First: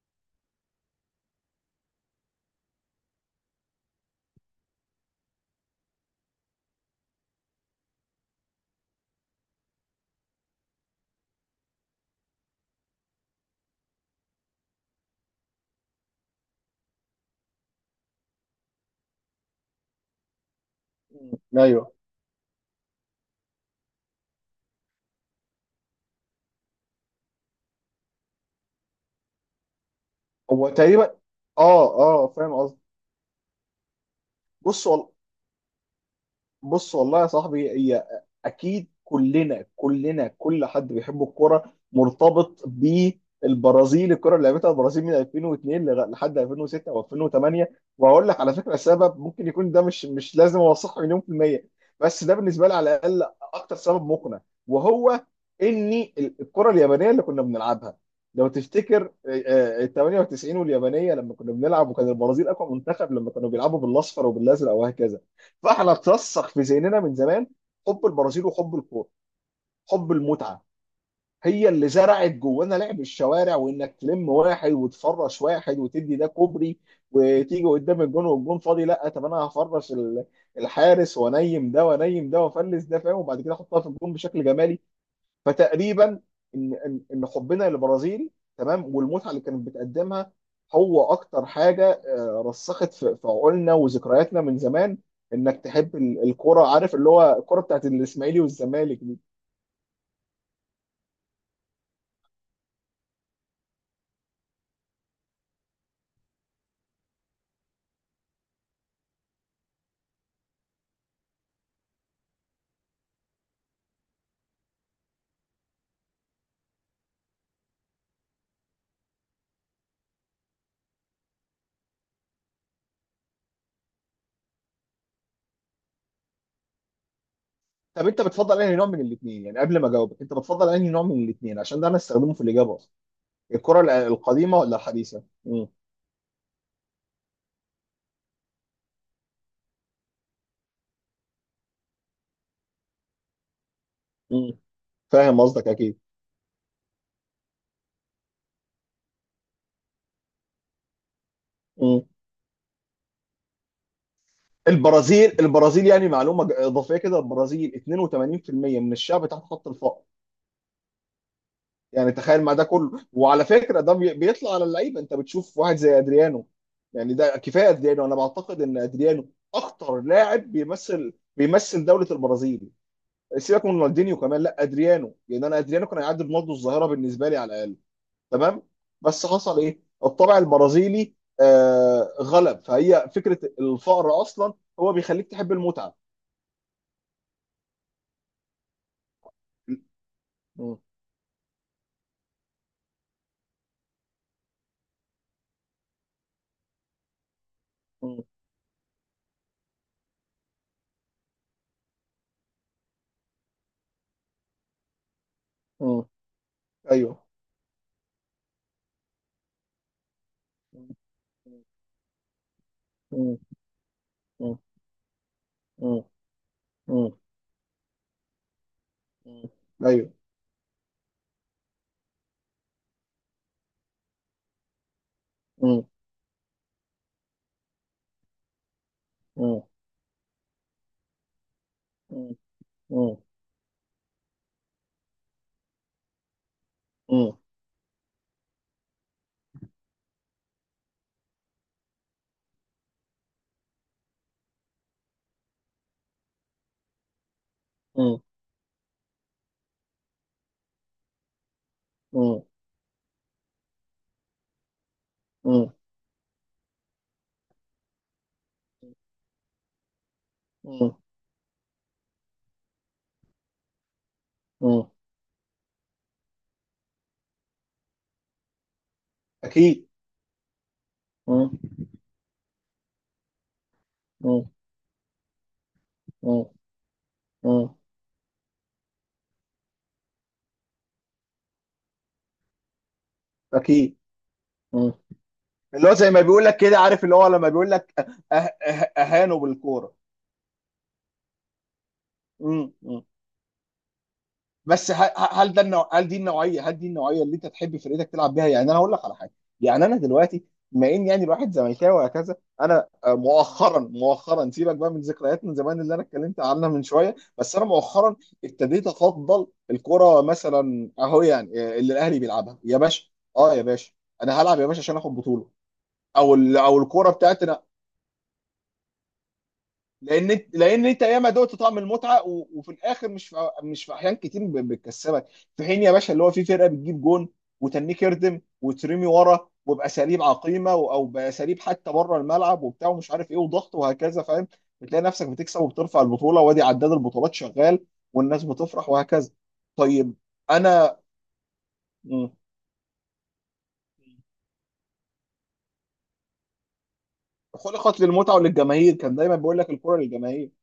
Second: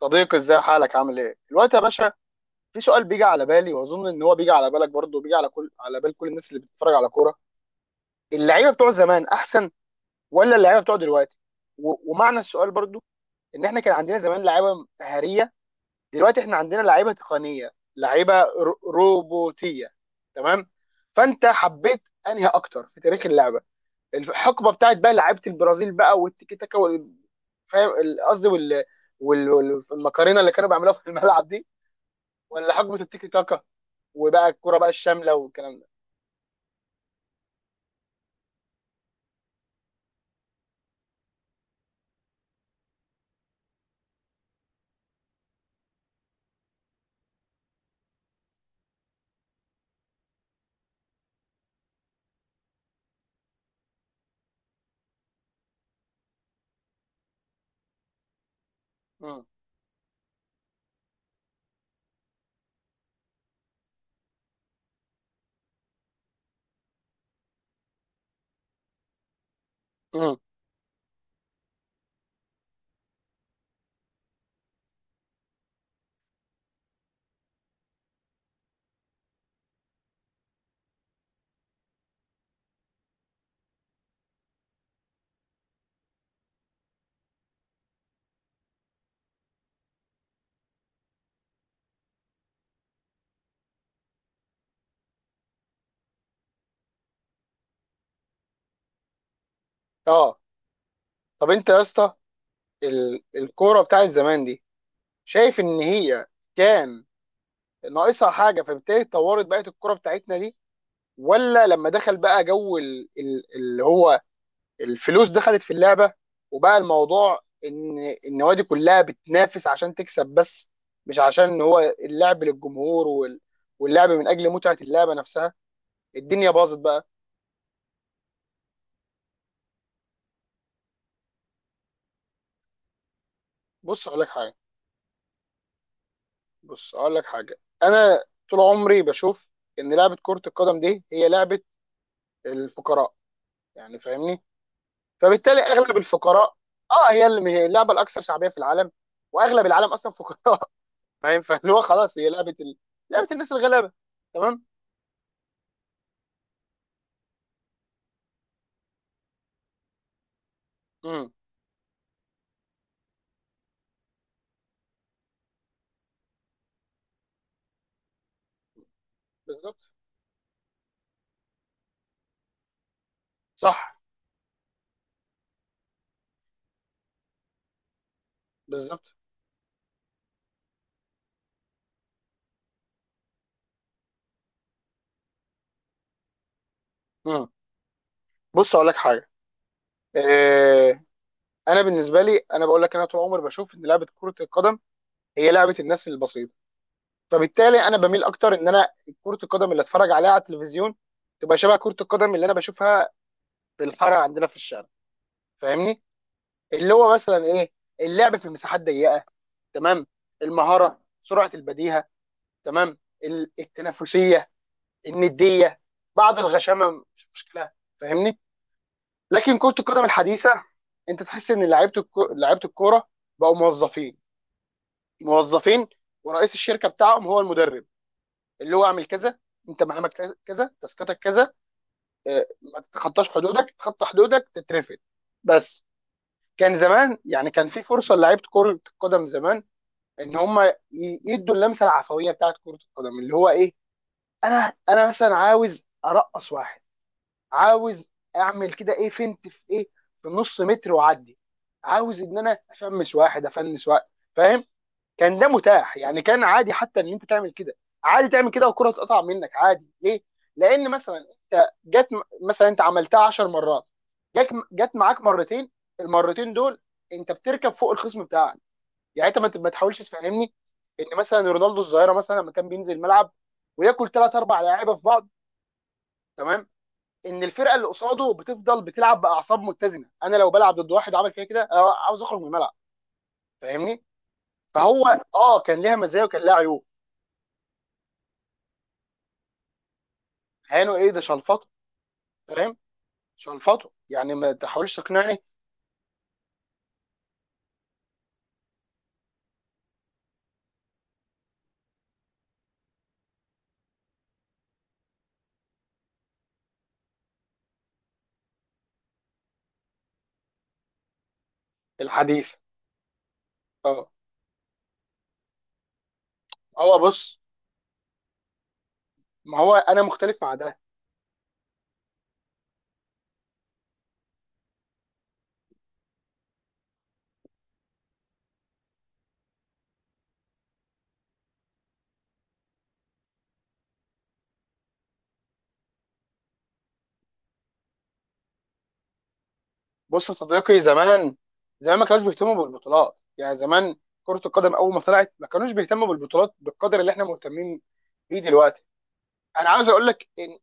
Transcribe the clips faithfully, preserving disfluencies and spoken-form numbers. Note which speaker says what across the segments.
Speaker 1: صديقي، ازاي حالك؟ عامل ايه؟ الوقت يا باشا. في سؤال بيجي على بالي، واظن ان هو بيجي على بالك برضه، بيجي على كل على بال كل الناس اللي بتتفرج على كوره. اللعيبه بتوع زمان احسن ولا اللعيبه بتوع دلوقتي؟ و... ومعنى السؤال برضه، ان احنا كان عندنا زمان لعيبه مهاريه، دلوقتي احنا عندنا لعيبه تقنيه، لعيبه ر... روبوتيه. تمام؟
Speaker 2: مم.
Speaker 1: فانت
Speaker 2: ايوه.
Speaker 1: حبيت انهي اكتر في تاريخ اللعبه؟ الحقبه بتاعت بقى لعيبه البرازيل بقى والتيكي تاكا وال- فاهم ال- قصدي وال... وال... والمكرونه اللي
Speaker 2: هو
Speaker 1: كانوا بيعملوها في
Speaker 2: تقريبا،
Speaker 1: الملعب دي،
Speaker 2: اه اه فاهم
Speaker 1: ولا
Speaker 2: قصدي.
Speaker 1: حقبه التيكي تاكا وبقى الكوره
Speaker 2: بص
Speaker 1: بقى
Speaker 2: هو
Speaker 1: الشامله والكلام ده؟
Speaker 2: بص والله يا صاحبي، هي اكيد كلنا كلنا، كل حد بيحب الكوره مرتبط بالبرازيل. الكره اللي لعبتها البرازيل من ألفين واثنين لغ- لحد ألفين وستة وألفين وتمانية. وهقول لك على فكره سبب ممكن يكون ده، مش مش لازم اوثقه مليون في الميه، بس ده بالنسبه لي على الاقل اكتر سبب مقنع. وهو ان ال- الكره اليابانيه اللي كنا بنلعبها، لو تفتكر
Speaker 1: امم.
Speaker 2: ال تمانية وتسعين واليابانيه لما كنا بنلعب، وكان البرازيل اقوى منتخب لما كانوا بيلعبوا بالاصفر وبالازرق وهكذا. فاحنا اترسخ في ذهننا من زمان حب البرازيل وحب الكوره، حب
Speaker 1: امم.
Speaker 2: المتعه، هي اللي زرعت جوانا لعب الشوارع، وانك تلم واحد وتفرش واحد وتدي ده كوبري، وتيجي قدام الجون والجون فاضي. لا طب، انا هفرش ال- الحارس، وانيم ده وانيم ده وافلس ده، فاهم، وبعد كده احطها في الجون بشكل جمالي. فتقريبا ان ان ان حبنا للبرازيل، تمام، والمتعه اللي كانت بتقدمها، هو اكتر حاجه آه، رسخت في في عقولنا وذكرياتنا من زمان. انك تحب ال- الكرة، عارف، اللي هو الكرة بتاعت الاسماعيلي والزمالك دي.
Speaker 1: اه. طب انت يا اسطى، ال- الكوره بتاعت زمان دي، شايف ان هي كان ناقصها حاجه فبالتالي اتطورت بقت الكوره بتاعتنا دي، ولا لما دخل بقى جو ال- ال- اللي هو الفلوس دخلت في اللعبه، وبقى الموضوع ان النوادي كلها بتنافس عشان تكسب بس، مش عشان ان هو اللعب للجمهور وال- واللعب من اجل متعه اللعبه نفسها؟ الدنيا باظت بقى.
Speaker 2: طب انت بتفضل انهي نوع من الاثنين؟ يعني قبل ما اجاوبك، انت بتفضل انهي نوع من الاثنين عشان ده انا استخدمه في الاجابه اصلا، الكرة ال-
Speaker 1: بص اقول لك حاجه
Speaker 2: القديمه ولا الحديثه؟ مم.
Speaker 1: بص اقول لك حاجه انا طول عمري بشوف ان لعبه كره القدم دي هي لعبه الفقراء. يعني فاهمني،
Speaker 2: مم. فاهم
Speaker 1: فبالتالي
Speaker 2: قصدك،
Speaker 1: اغلب
Speaker 2: اكيد.
Speaker 1: الفقراء، اه، هي اللي هي اللعبه الاكثر شعبيه في العالم، واغلب العالم اصلا فقراء. فاهم، فاللي هو
Speaker 2: مم.
Speaker 1: خلاص، هي لعبه ال... لعبه الناس الغلابه. تمام؟
Speaker 2: البرازيل البرازيل، يعني معلومه ج- اضافيه كده، البرازيل اتنين وتمانين في المية من الشعب تحت خط الفقر.
Speaker 1: امم.
Speaker 2: يعني تخيل مع ده كله، وعلى فكره ده بي- بيطلع على اللعيبه، انت بتشوف واحد زي ادريانو. يعني ده كفايه ادريانو، انا بعتقد ان ادريانو
Speaker 1: بالظبط.
Speaker 2: اخطر لاعب بيمثل بيمثل دوله البرازيل. سيبك من
Speaker 1: صح.
Speaker 2: رونالدينيو كمان، لا، ادريانو، لان انا ادريانو كان هيعدي برونالدو الظاهره بالنسبه لي على الاقل. تمام.
Speaker 1: بالظبط.
Speaker 2: بس حصل ايه؟ الطبع البرازيلي آه غلب، فهي فكره الفقر اصلا هو بيخليك تحب المتعه.
Speaker 1: امم. بص اقول لك حاجه،
Speaker 2: م-
Speaker 1: آه انا بالنسبه لي، انا بقول لك، انا طول عمري بشوف ان لعبه كره القدم هي لعبه الناس البسيطه، فبالتالي انا
Speaker 2: م-
Speaker 1: بميل اكتر ان انا كره القدم اللي اتفرج عليها على التلفزيون تبقى شبه كره القدم اللي انا بشوفها في الحاره عندنا في الشارع. فاهمني،
Speaker 2: م-
Speaker 1: اللي هو
Speaker 2: ايوه.
Speaker 1: مثلا ايه؟ اللعب في مساحات ضيقه، تمام؟
Speaker 2: م-
Speaker 1: المهاره، سرعه البديهه، تمام؟
Speaker 2: م-
Speaker 1: ال- التنافسيه،
Speaker 2: م-
Speaker 1: النديه،
Speaker 2: م-
Speaker 1: بعض الغشامه مش مشكله. فاهمني؟
Speaker 2: م-
Speaker 1: لكن كره القدم
Speaker 2: ايوه.
Speaker 1: الحديثه، انت تحس ان لعيبه الكو- لعيبه الكوره بقوا موظفين
Speaker 2: مم.
Speaker 1: موظفين ورئيس الشركه بتاعهم هو المدرب، اللي هو اعمل كذا،
Speaker 2: مم.
Speaker 1: انت مهامك كذا كذا، تاسكاتك كذا،
Speaker 2: مم.
Speaker 1: آه، ما
Speaker 2: مم.
Speaker 1: تتخطاش حدودك، تتخطى حدودك تترفد. بس. كان زمان،
Speaker 2: مم.
Speaker 1: يعني كان في فرصه لعيبه كره القدم زمان، ان هم ي- يدوا اللمسه العفويه بتاعت كره القدم، اللي هو ايه؟ انا، انا مثلا عاوز ارقص واحد، عاوز
Speaker 2: مم.
Speaker 1: اعمل كده، ايه فنت في ايه، في نص متر واعدي، عاوز ان
Speaker 2: مم.
Speaker 1: انا افمس واحد افنس واحد. فاهم؟ كان ده
Speaker 2: مم.
Speaker 1: متاح، يعني كان عادي حتى ان انت تعمل كده، عادي تعمل كده والكره تقطع منك عادي. ليه؟ لان
Speaker 2: مم.
Speaker 1: مثلا انت جت، مثلا انت عملتها 10 مرات، جت جت
Speaker 2: مم.
Speaker 1: معاك مرتين، المرتين دول انت بتركب فوق الخصم بتاعك. يعني انت ما ت- ما
Speaker 2: اكيد.
Speaker 1: تحاولش تفهمني ان مثلا
Speaker 2: مم.
Speaker 1: رونالدو الظاهره مثلا لما كان بينزل الملعب وياكل ثلاث
Speaker 2: مم.
Speaker 1: اربع لعيبه في بعض،
Speaker 2: مم.
Speaker 1: تمام؟ ان الفرقه
Speaker 2: مم.
Speaker 1: اللي قصاده بتفضل بتلعب باعصاب متزنه؟ انا لو بلعب ضد واحد عمل فيها كده أنا عاوز اخرج من الملعب.
Speaker 2: اكيد.
Speaker 1: فاهمني؟
Speaker 2: مم.
Speaker 1: فهو، اه كان
Speaker 2: اللي هو
Speaker 1: ليها
Speaker 2: زي ما
Speaker 1: مزايا وكان
Speaker 2: بيقول
Speaker 1: لها
Speaker 2: لك كده،
Speaker 1: عيوب.
Speaker 2: عارف، اللي هو لما بيقول لك، أه أه اهانوا بالكوره.
Speaker 1: هانوا ايه، ده شلفطه. فاهم؟
Speaker 2: مم.
Speaker 1: شلفطه، يعني ما
Speaker 2: بس ه-
Speaker 1: تحاولش
Speaker 2: ه-
Speaker 1: تقنعني.
Speaker 2: هل ده النوع... هل دي النوعيه هل دي النوعيه اللي انت تحب فرقتك تلعب بيها؟ يعني انا هقول لك على حاجه. يعني انا دلوقتي، بما ان يعني الواحد زملكاوي وهكذا، انا آه، مؤخرا مؤخرا، سيبك بقى من ذكريات من زمان اللي انا اتكلمت عنها من شويه، بس انا مؤخرا ابتديت افضل الكره مثلا اهو، يعني آه، اللي الاهلي
Speaker 1: الحديث.
Speaker 2: بيلعبها يا باشا. اه يا باشا.
Speaker 1: اه
Speaker 2: انا هلعب يا باشا عشان اخد بطوله. او ال... او
Speaker 1: هو
Speaker 2: الكوره بتاعت،
Speaker 1: بص، ما هو انا
Speaker 2: لان
Speaker 1: مختلف
Speaker 2: انت
Speaker 1: مع ده.
Speaker 2: لان انت ياما دقت طعم المتعه، و... وفي الاخر مش في... مش في احيان كتير ب... بتكسبك، في حين يا باشا اللي هو في فرقه بتجيب جون وتنيك يردم وترمي ورا وباساليب عقيمه، و... او باساليب حتى بره الملعب وبتاع ومش عارف ايه وضغط وهكذا، فاهم، بتلاقي نفسك بتكسب وبترفع البطوله، وادي عداد البطولات شغال والناس بتفرح وهكذا. طيب.
Speaker 1: بص يا صديقي،
Speaker 2: انا
Speaker 1: زمان، زمان ما كانوش
Speaker 2: م-
Speaker 1: بيهتموا بالبطولات. يعني زمان كرة القدم اول ما طلعت ما كانوش بيهتموا بالبطولات بالقدر اللي احنا مهتمين
Speaker 2: خلقت للمتعه
Speaker 1: بيه دلوقتي.
Speaker 2: وللجماهير، كان دايما بيقول
Speaker 1: انا
Speaker 2: لك
Speaker 1: عاوز
Speaker 2: الكره
Speaker 1: اقول لك
Speaker 2: للجماهير.
Speaker 1: ان،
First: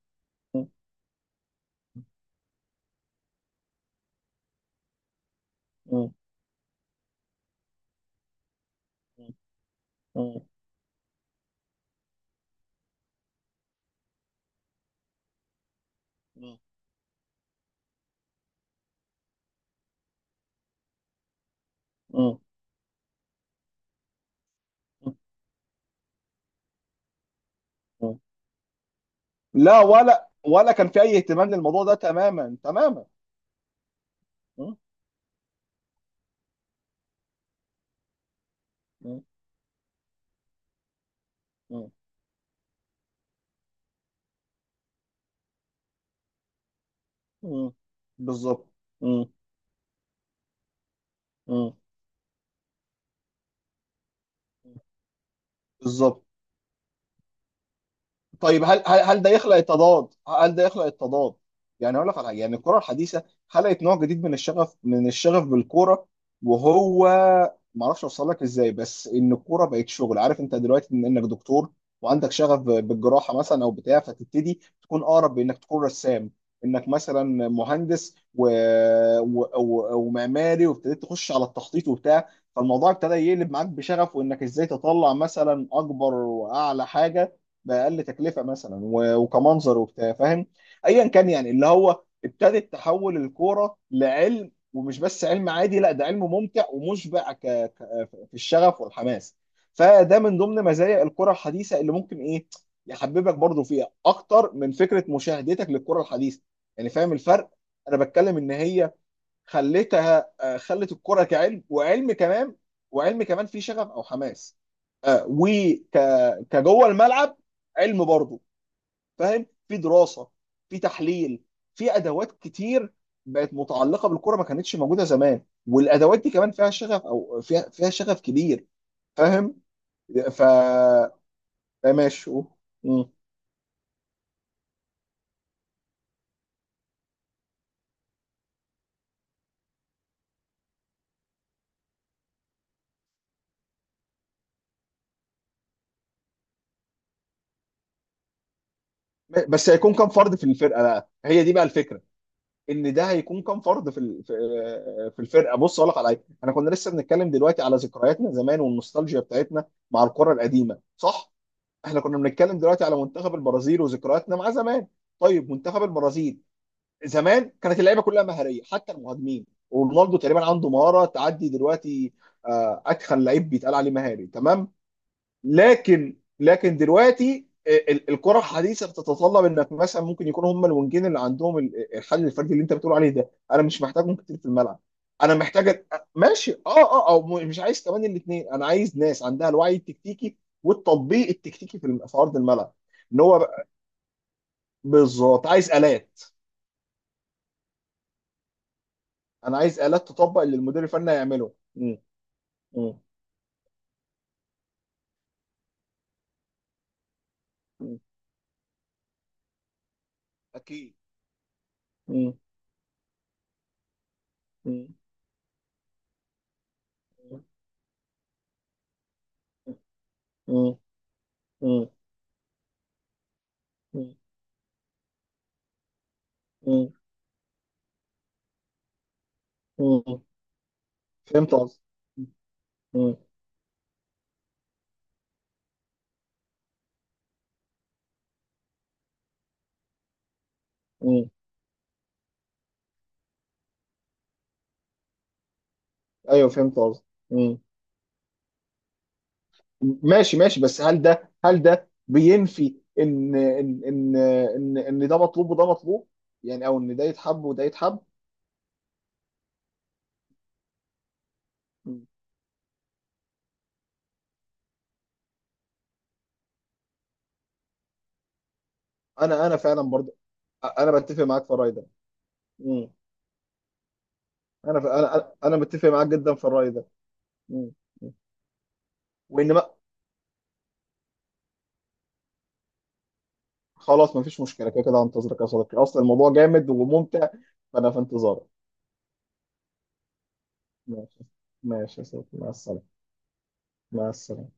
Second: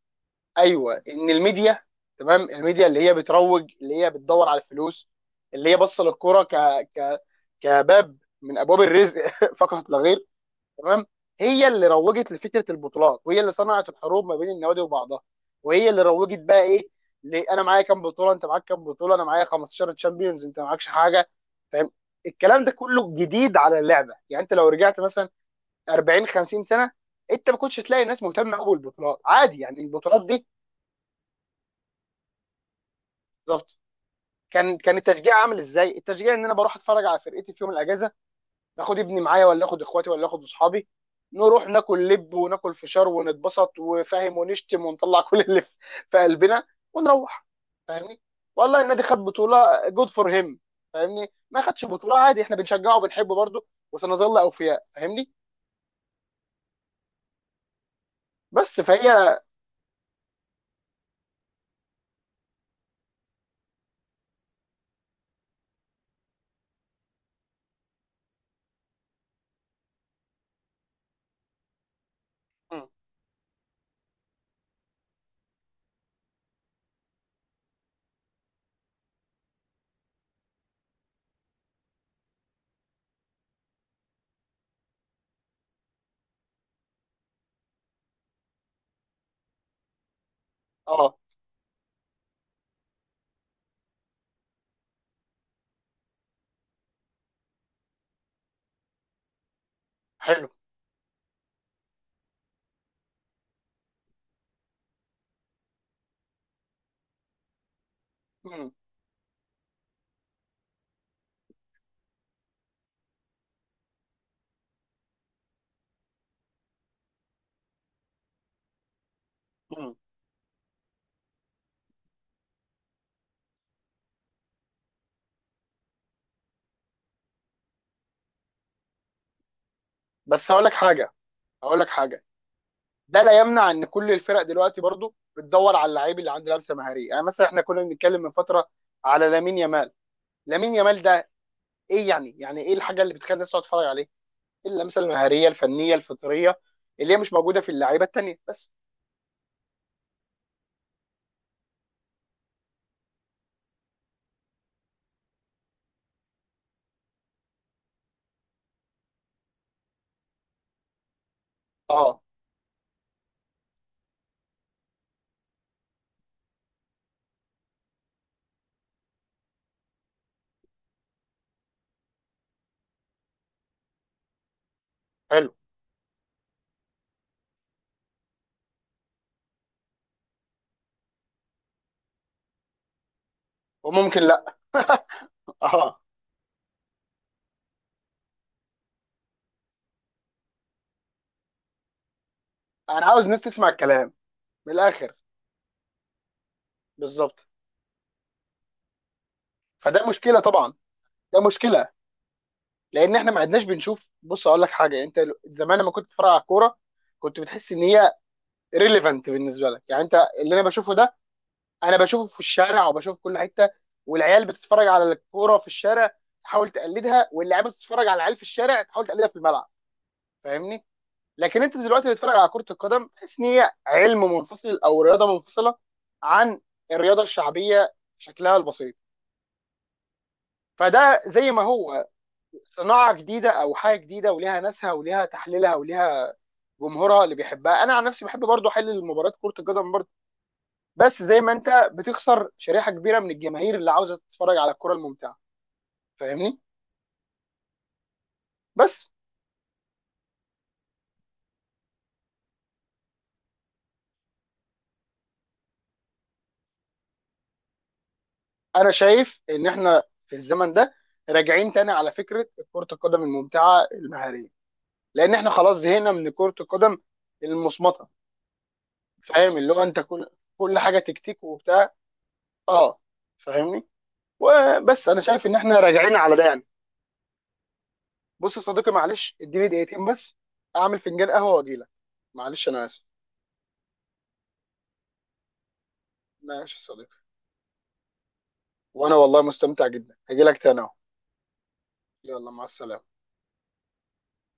Speaker 2: م-
Speaker 1: ايوه، ان الميديا، تمام، الميديا اللي هي بتروج، اللي هي بتدور على الفلوس، اللي هي باصه
Speaker 2: م-
Speaker 1: للكوره ك ك كباب من ابواب الرزق،
Speaker 2: م-
Speaker 1: فقط لا غير.
Speaker 2: م-
Speaker 1: تمام؟ هي اللي روجت لفكره البطولات، وهي اللي صنعت الحروب ما بين النوادي وبعضها، وهي اللي روجت
Speaker 2: م-
Speaker 1: بقى ايه؟ ل- انا معايا كام بطوله، انت معاك كام بطوله، انا معايا خمسة عشر تشامبيونز، انت معاكش حاجه. فاهم؟ الكلام ده كله جديد على اللعبه. يعني انت لو رجعت
Speaker 2: م-
Speaker 1: مثلا اربعين خمسين سنه، انت ما كنتش تلاقي
Speaker 2: م-
Speaker 1: الناس مهتمه قوي بالبطولات، عادي
Speaker 2: لا،
Speaker 1: يعني البطولات
Speaker 2: ولا
Speaker 1: دي.
Speaker 2: ولا كان في اي اهتمام للموضوع ده تماما تماما.
Speaker 1: بالظبط.
Speaker 2: م-
Speaker 1: كان كان التشجيع عامل ازاي؟ التشجيع ان انا بروح اتفرج على فرقتي في يوم الاجازه، اخد ابني
Speaker 2: م-
Speaker 1: معايا، ولا اخد اخواتي، ولا اخد اصحابي، نروح
Speaker 2: م-
Speaker 1: ناكل لب وناكل فشار ونتبسط وفاهم، ونشتم ونطلع كل اللي في في قلبنا، ونروح.
Speaker 2: م.
Speaker 1: فاهمني؟
Speaker 2: بالظبط.
Speaker 1: والله النادي خد
Speaker 2: م-
Speaker 1: بطوله، جود فور هيم، فاهمني؟ ما
Speaker 2: م.
Speaker 1: خدش بطوله، عادي، احنا بنشجعه وبنحبه برضه، وسنظل اوفياء. فاهمني؟
Speaker 2: بالظبط. طيب،
Speaker 1: بس
Speaker 2: هل هل هل ده
Speaker 1: فهي.
Speaker 2: يخلق التضاد؟ هل ده يخلق التضاد؟ يعني اقول لك على حاجه. يعني الكره الحديثه خلقت نوع جديد من الشغف، من الشغف بالكوره. وهو ما اعرفش اوصل لك ازاي، بس ان الكوره بقت شغل. عارف انت دلوقتي، ان انك دكتور وعندك شغف
Speaker 1: مم.
Speaker 2: ب- بالجراحه مثلا او بتاع، فتبتدي تكون اقرب بانك تكون رسام، انك مثلا مهندس و... و... و... ومعماري، وابتديت تخش على التخطيط وبتاع، فالموضوع ابتدى يقلب معاك بشغف، وانك ازاي تطلع مثلا اكبر واعلى حاجه باقل تكلفه مثلا، و- وكمنظر وبتاع، فاهم. ايا
Speaker 1: اه.
Speaker 2: كان، يعني اللي هو ابتدت تحول الكوره لعلم، ومش بس علم عادي، لا، ده علم ممتع ومشبع ك... ك... في الشغف والحماس. فده من
Speaker 1: حلو.
Speaker 2: ضمن مزايا الكره الحديثه اللي ممكن ايه، يحببك برضو فيها اكتر من فكره مشاهدتك للكره الحديثه. يعني فاهم الفرق؟ انا بتكلم ان
Speaker 1: مم.
Speaker 2: هي خلتها آه، خلت الكرة كعلم، وعلم كمان، وعلم كمان فيه شغف او حماس، آه، وك كجوه الملعب علم برضه، فاهم، في
Speaker 1: مم.
Speaker 2: دراسه، في تحليل، في ادوات كتير بقت متعلقه بالكره ما كانتش موجوده زمان، والادوات دي كمان فيها شغف، او فيها فيها شغف كبير، فاهم. ف
Speaker 1: بس هقول لك حاجه،
Speaker 2: آه،
Speaker 1: هقول لك حاجه
Speaker 2: ماشي. أوه. مم.
Speaker 1: ده لا يمنع ان كل الفرق دلوقتي برضه بتدور على اللعيب اللي عنده لمسه مهاريه. يعني مثلا احنا كنا بنتكلم من فتره على لامين يامال. لامين يامال ده ايه يعني يعني ايه الحاجه اللي بتخلي الناس تقعد تتفرج عليه؟ إيه اللمسه المهاريه الفنيه الفطريه اللي هي مش موجوده في اللعيبه التانيه؟ بس.
Speaker 2: بس هيكون كام فرد في الفرقه بقى، هي دي بقى الفكره، ان ده هيكون كام فرد في ال- في في الفرقه. بص اقول لك على حاجه، احنا كنا لسه بنتكلم دلوقتي على ذكرياتنا زمان والنوستالجيا بتاعتنا مع الكره القديمه، صح؟ احنا كنا
Speaker 1: اه.
Speaker 2: بنتكلم دلوقتي على منتخب البرازيل وذكرياتنا مع زمان. طيب، منتخب البرازيل زمان كانت اللعيبه كلها مهاريه حتى المهاجمين، ورونالدو تقريبا عنده مهاره تعدي دلوقتي آه، اتخن لعيب بيتقال عليه مهاري، تمام.
Speaker 1: حلو.
Speaker 2: لكن لكن دلوقتي ال- ال- الكره الحديثه بتتطلب انك مثلا، ممكن يكون هم الونجين اللي عندهم ال- الحل الفردي اللي انت بتقول عليه ده، انا مش محتاجهم
Speaker 1: وممكن
Speaker 2: كتير في
Speaker 1: لا.
Speaker 2: الملعب. انا محتاج أ-
Speaker 1: اه.
Speaker 2: آه، ماشي، اه اه، او م- مش عايز كمان الاثنين، انا عايز ناس عندها الوعي التكتيكي والتطبيق التكتيكي في الم- في ارض الملعب.
Speaker 1: انا
Speaker 2: ان
Speaker 1: عاوز
Speaker 2: هو
Speaker 1: الناس
Speaker 2: بقى-
Speaker 1: تسمع الكلام من الاخر.
Speaker 2: بالظبط، عايز الات
Speaker 1: بالظبط.
Speaker 2: انا عايز
Speaker 1: فده
Speaker 2: الات
Speaker 1: مشكله
Speaker 2: تطبق اللي
Speaker 1: طبعا،
Speaker 2: المدير الفني
Speaker 1: ده
Speaker 2: هيعمله.
Speaker 1: مشكله،
Speaker 2: مم. مم.
Speaker 1: لان احنا ما عدناش بنشوف. بص اقول لك حاجه، انت زمان لما كنت بتتفرج على الكوره كنت بتحس ان
Speaker 2: مم.
Speaker 1: هي ريليفنت بالنسبه لك، يعني انت اللي انا بشوفه
Speaker 2: اكيد.
Speaker 1: ده انا بشوفه
Speaker 2: مم.
Speaker 1: في الشارع وبشوفه في كل حته، والعيال بتتفرج
Speaker 2: مم.
Speaker 1: على الكوره في الشارع تحاول تقلدها، واللعيبه بتتفرج على العيال في الشارع تحاول تقلدها في الملعب.
Speaker 2: مم.
Speaker 1: فاهمني؟ لكن انت
Speaker 2: مم.
Speaker 1: دلوقتي بتتفرج على كره القدم، تحس ان هي علم منفصل او رياضه منفصله عن
Speaker 2: مم.
Speaker 1: الرياضه الشعبيه شكلها البسيط.
Speaker 2: مم.
Speaker 1: فده زي
Speaker 2: فهمت
Speaker 1: ما
Speaker 2: قصدي.
Speaker 1: هو صناعه
Speaker 2: مم.
Speaker 1: جديده، او حاجه جديده وليها ناسها وليها تحليلها وليها جمهورها اللي بيحبها. انا عن نفسي بحب برضو احلل مباريات كره القدم برضو، بس
Speaker 2: مم.
Speaker 1: زي ما انت بتخسر شريحه كبيره من الجماهير اللي عاوزه تتفرج على الكره الممتعه.
Speaker 2: ايوه،
Speaker 1: فاهمني؟
Speaker 2: فهمت قصدي. مم.
Speaker 1: بس
Speaker 2: ماشي ماشي، بس هل ده، هل ده بينفي ان ان ان ان, إن ده مطلوب وده مطلوب، يعني، او ان ده يتحب وده يتحب.
Speaker 1: انا شايف ان احنا في الزمن ده راجعين تاني
Speaker 2: مم.
Speaker 1: على فكره كره القدم الممتعه المهاريه، لان احنا خلاص زهقنا من كره القدم المصمته.
Speaker 2: انا
Speaker 1: فاهم؟
Speaker 2: انا
Speaker 1: اللي
Speaker 2: فعلا
Speaker 1: هو انت
Speaker 2: برضه.
Speaker 1: كل كل
Speaker 2: انا
Speaker 1: حاجه
Speaker 2: بتفق
Speaker 1: تكتيك
Speaker 2: معاك في الراي ده.
Speaker 1: وبتاع.
Speaker 2: مم.
Speaker 1: اه فاهمني؟
Speaker 2: انا ف-
Speaker 1: وبس
Speaker 2: انا
Speaker 1: انا
Speaker 2: انا
Speaker 1: شايف ان
Speaker 2: أنا
Speaker 1: احنا
Speaker 2: متفق معاك
Speaker 1: راجعين
Speaker 2: جدا
Speaker 1: على ده
Speaker 2: في
Speaker 1: يعني.
Speaker 2: الراي ده. مم. مم.
Speaker 1: بص يا صديقي، معلش
Speaker 2: وان ما
Speaker 1: اديني دقيقتين بس، اعمل فنجان قهوه واجيلك. معلش انا اسف.
Speaker 2: خلاص، مفيش مشكله، كده كده هنتظرك يا صديقي اصلا، الموضوع جامد
Speaker 1: ماشي يا صديقي،
Speaker 2: وممتع. فانا في انتظارك.
Speaker 1: وانا والله مستمتع جدا، هجيلك تاني اهو.
Speaker 2: ماشي. ماشي يا صديقي، مع
Speaker 1: يلا، مع
Speaker 2: السلامه.
Speaker 1: السلامة.
Speaker 2: مع السلامه.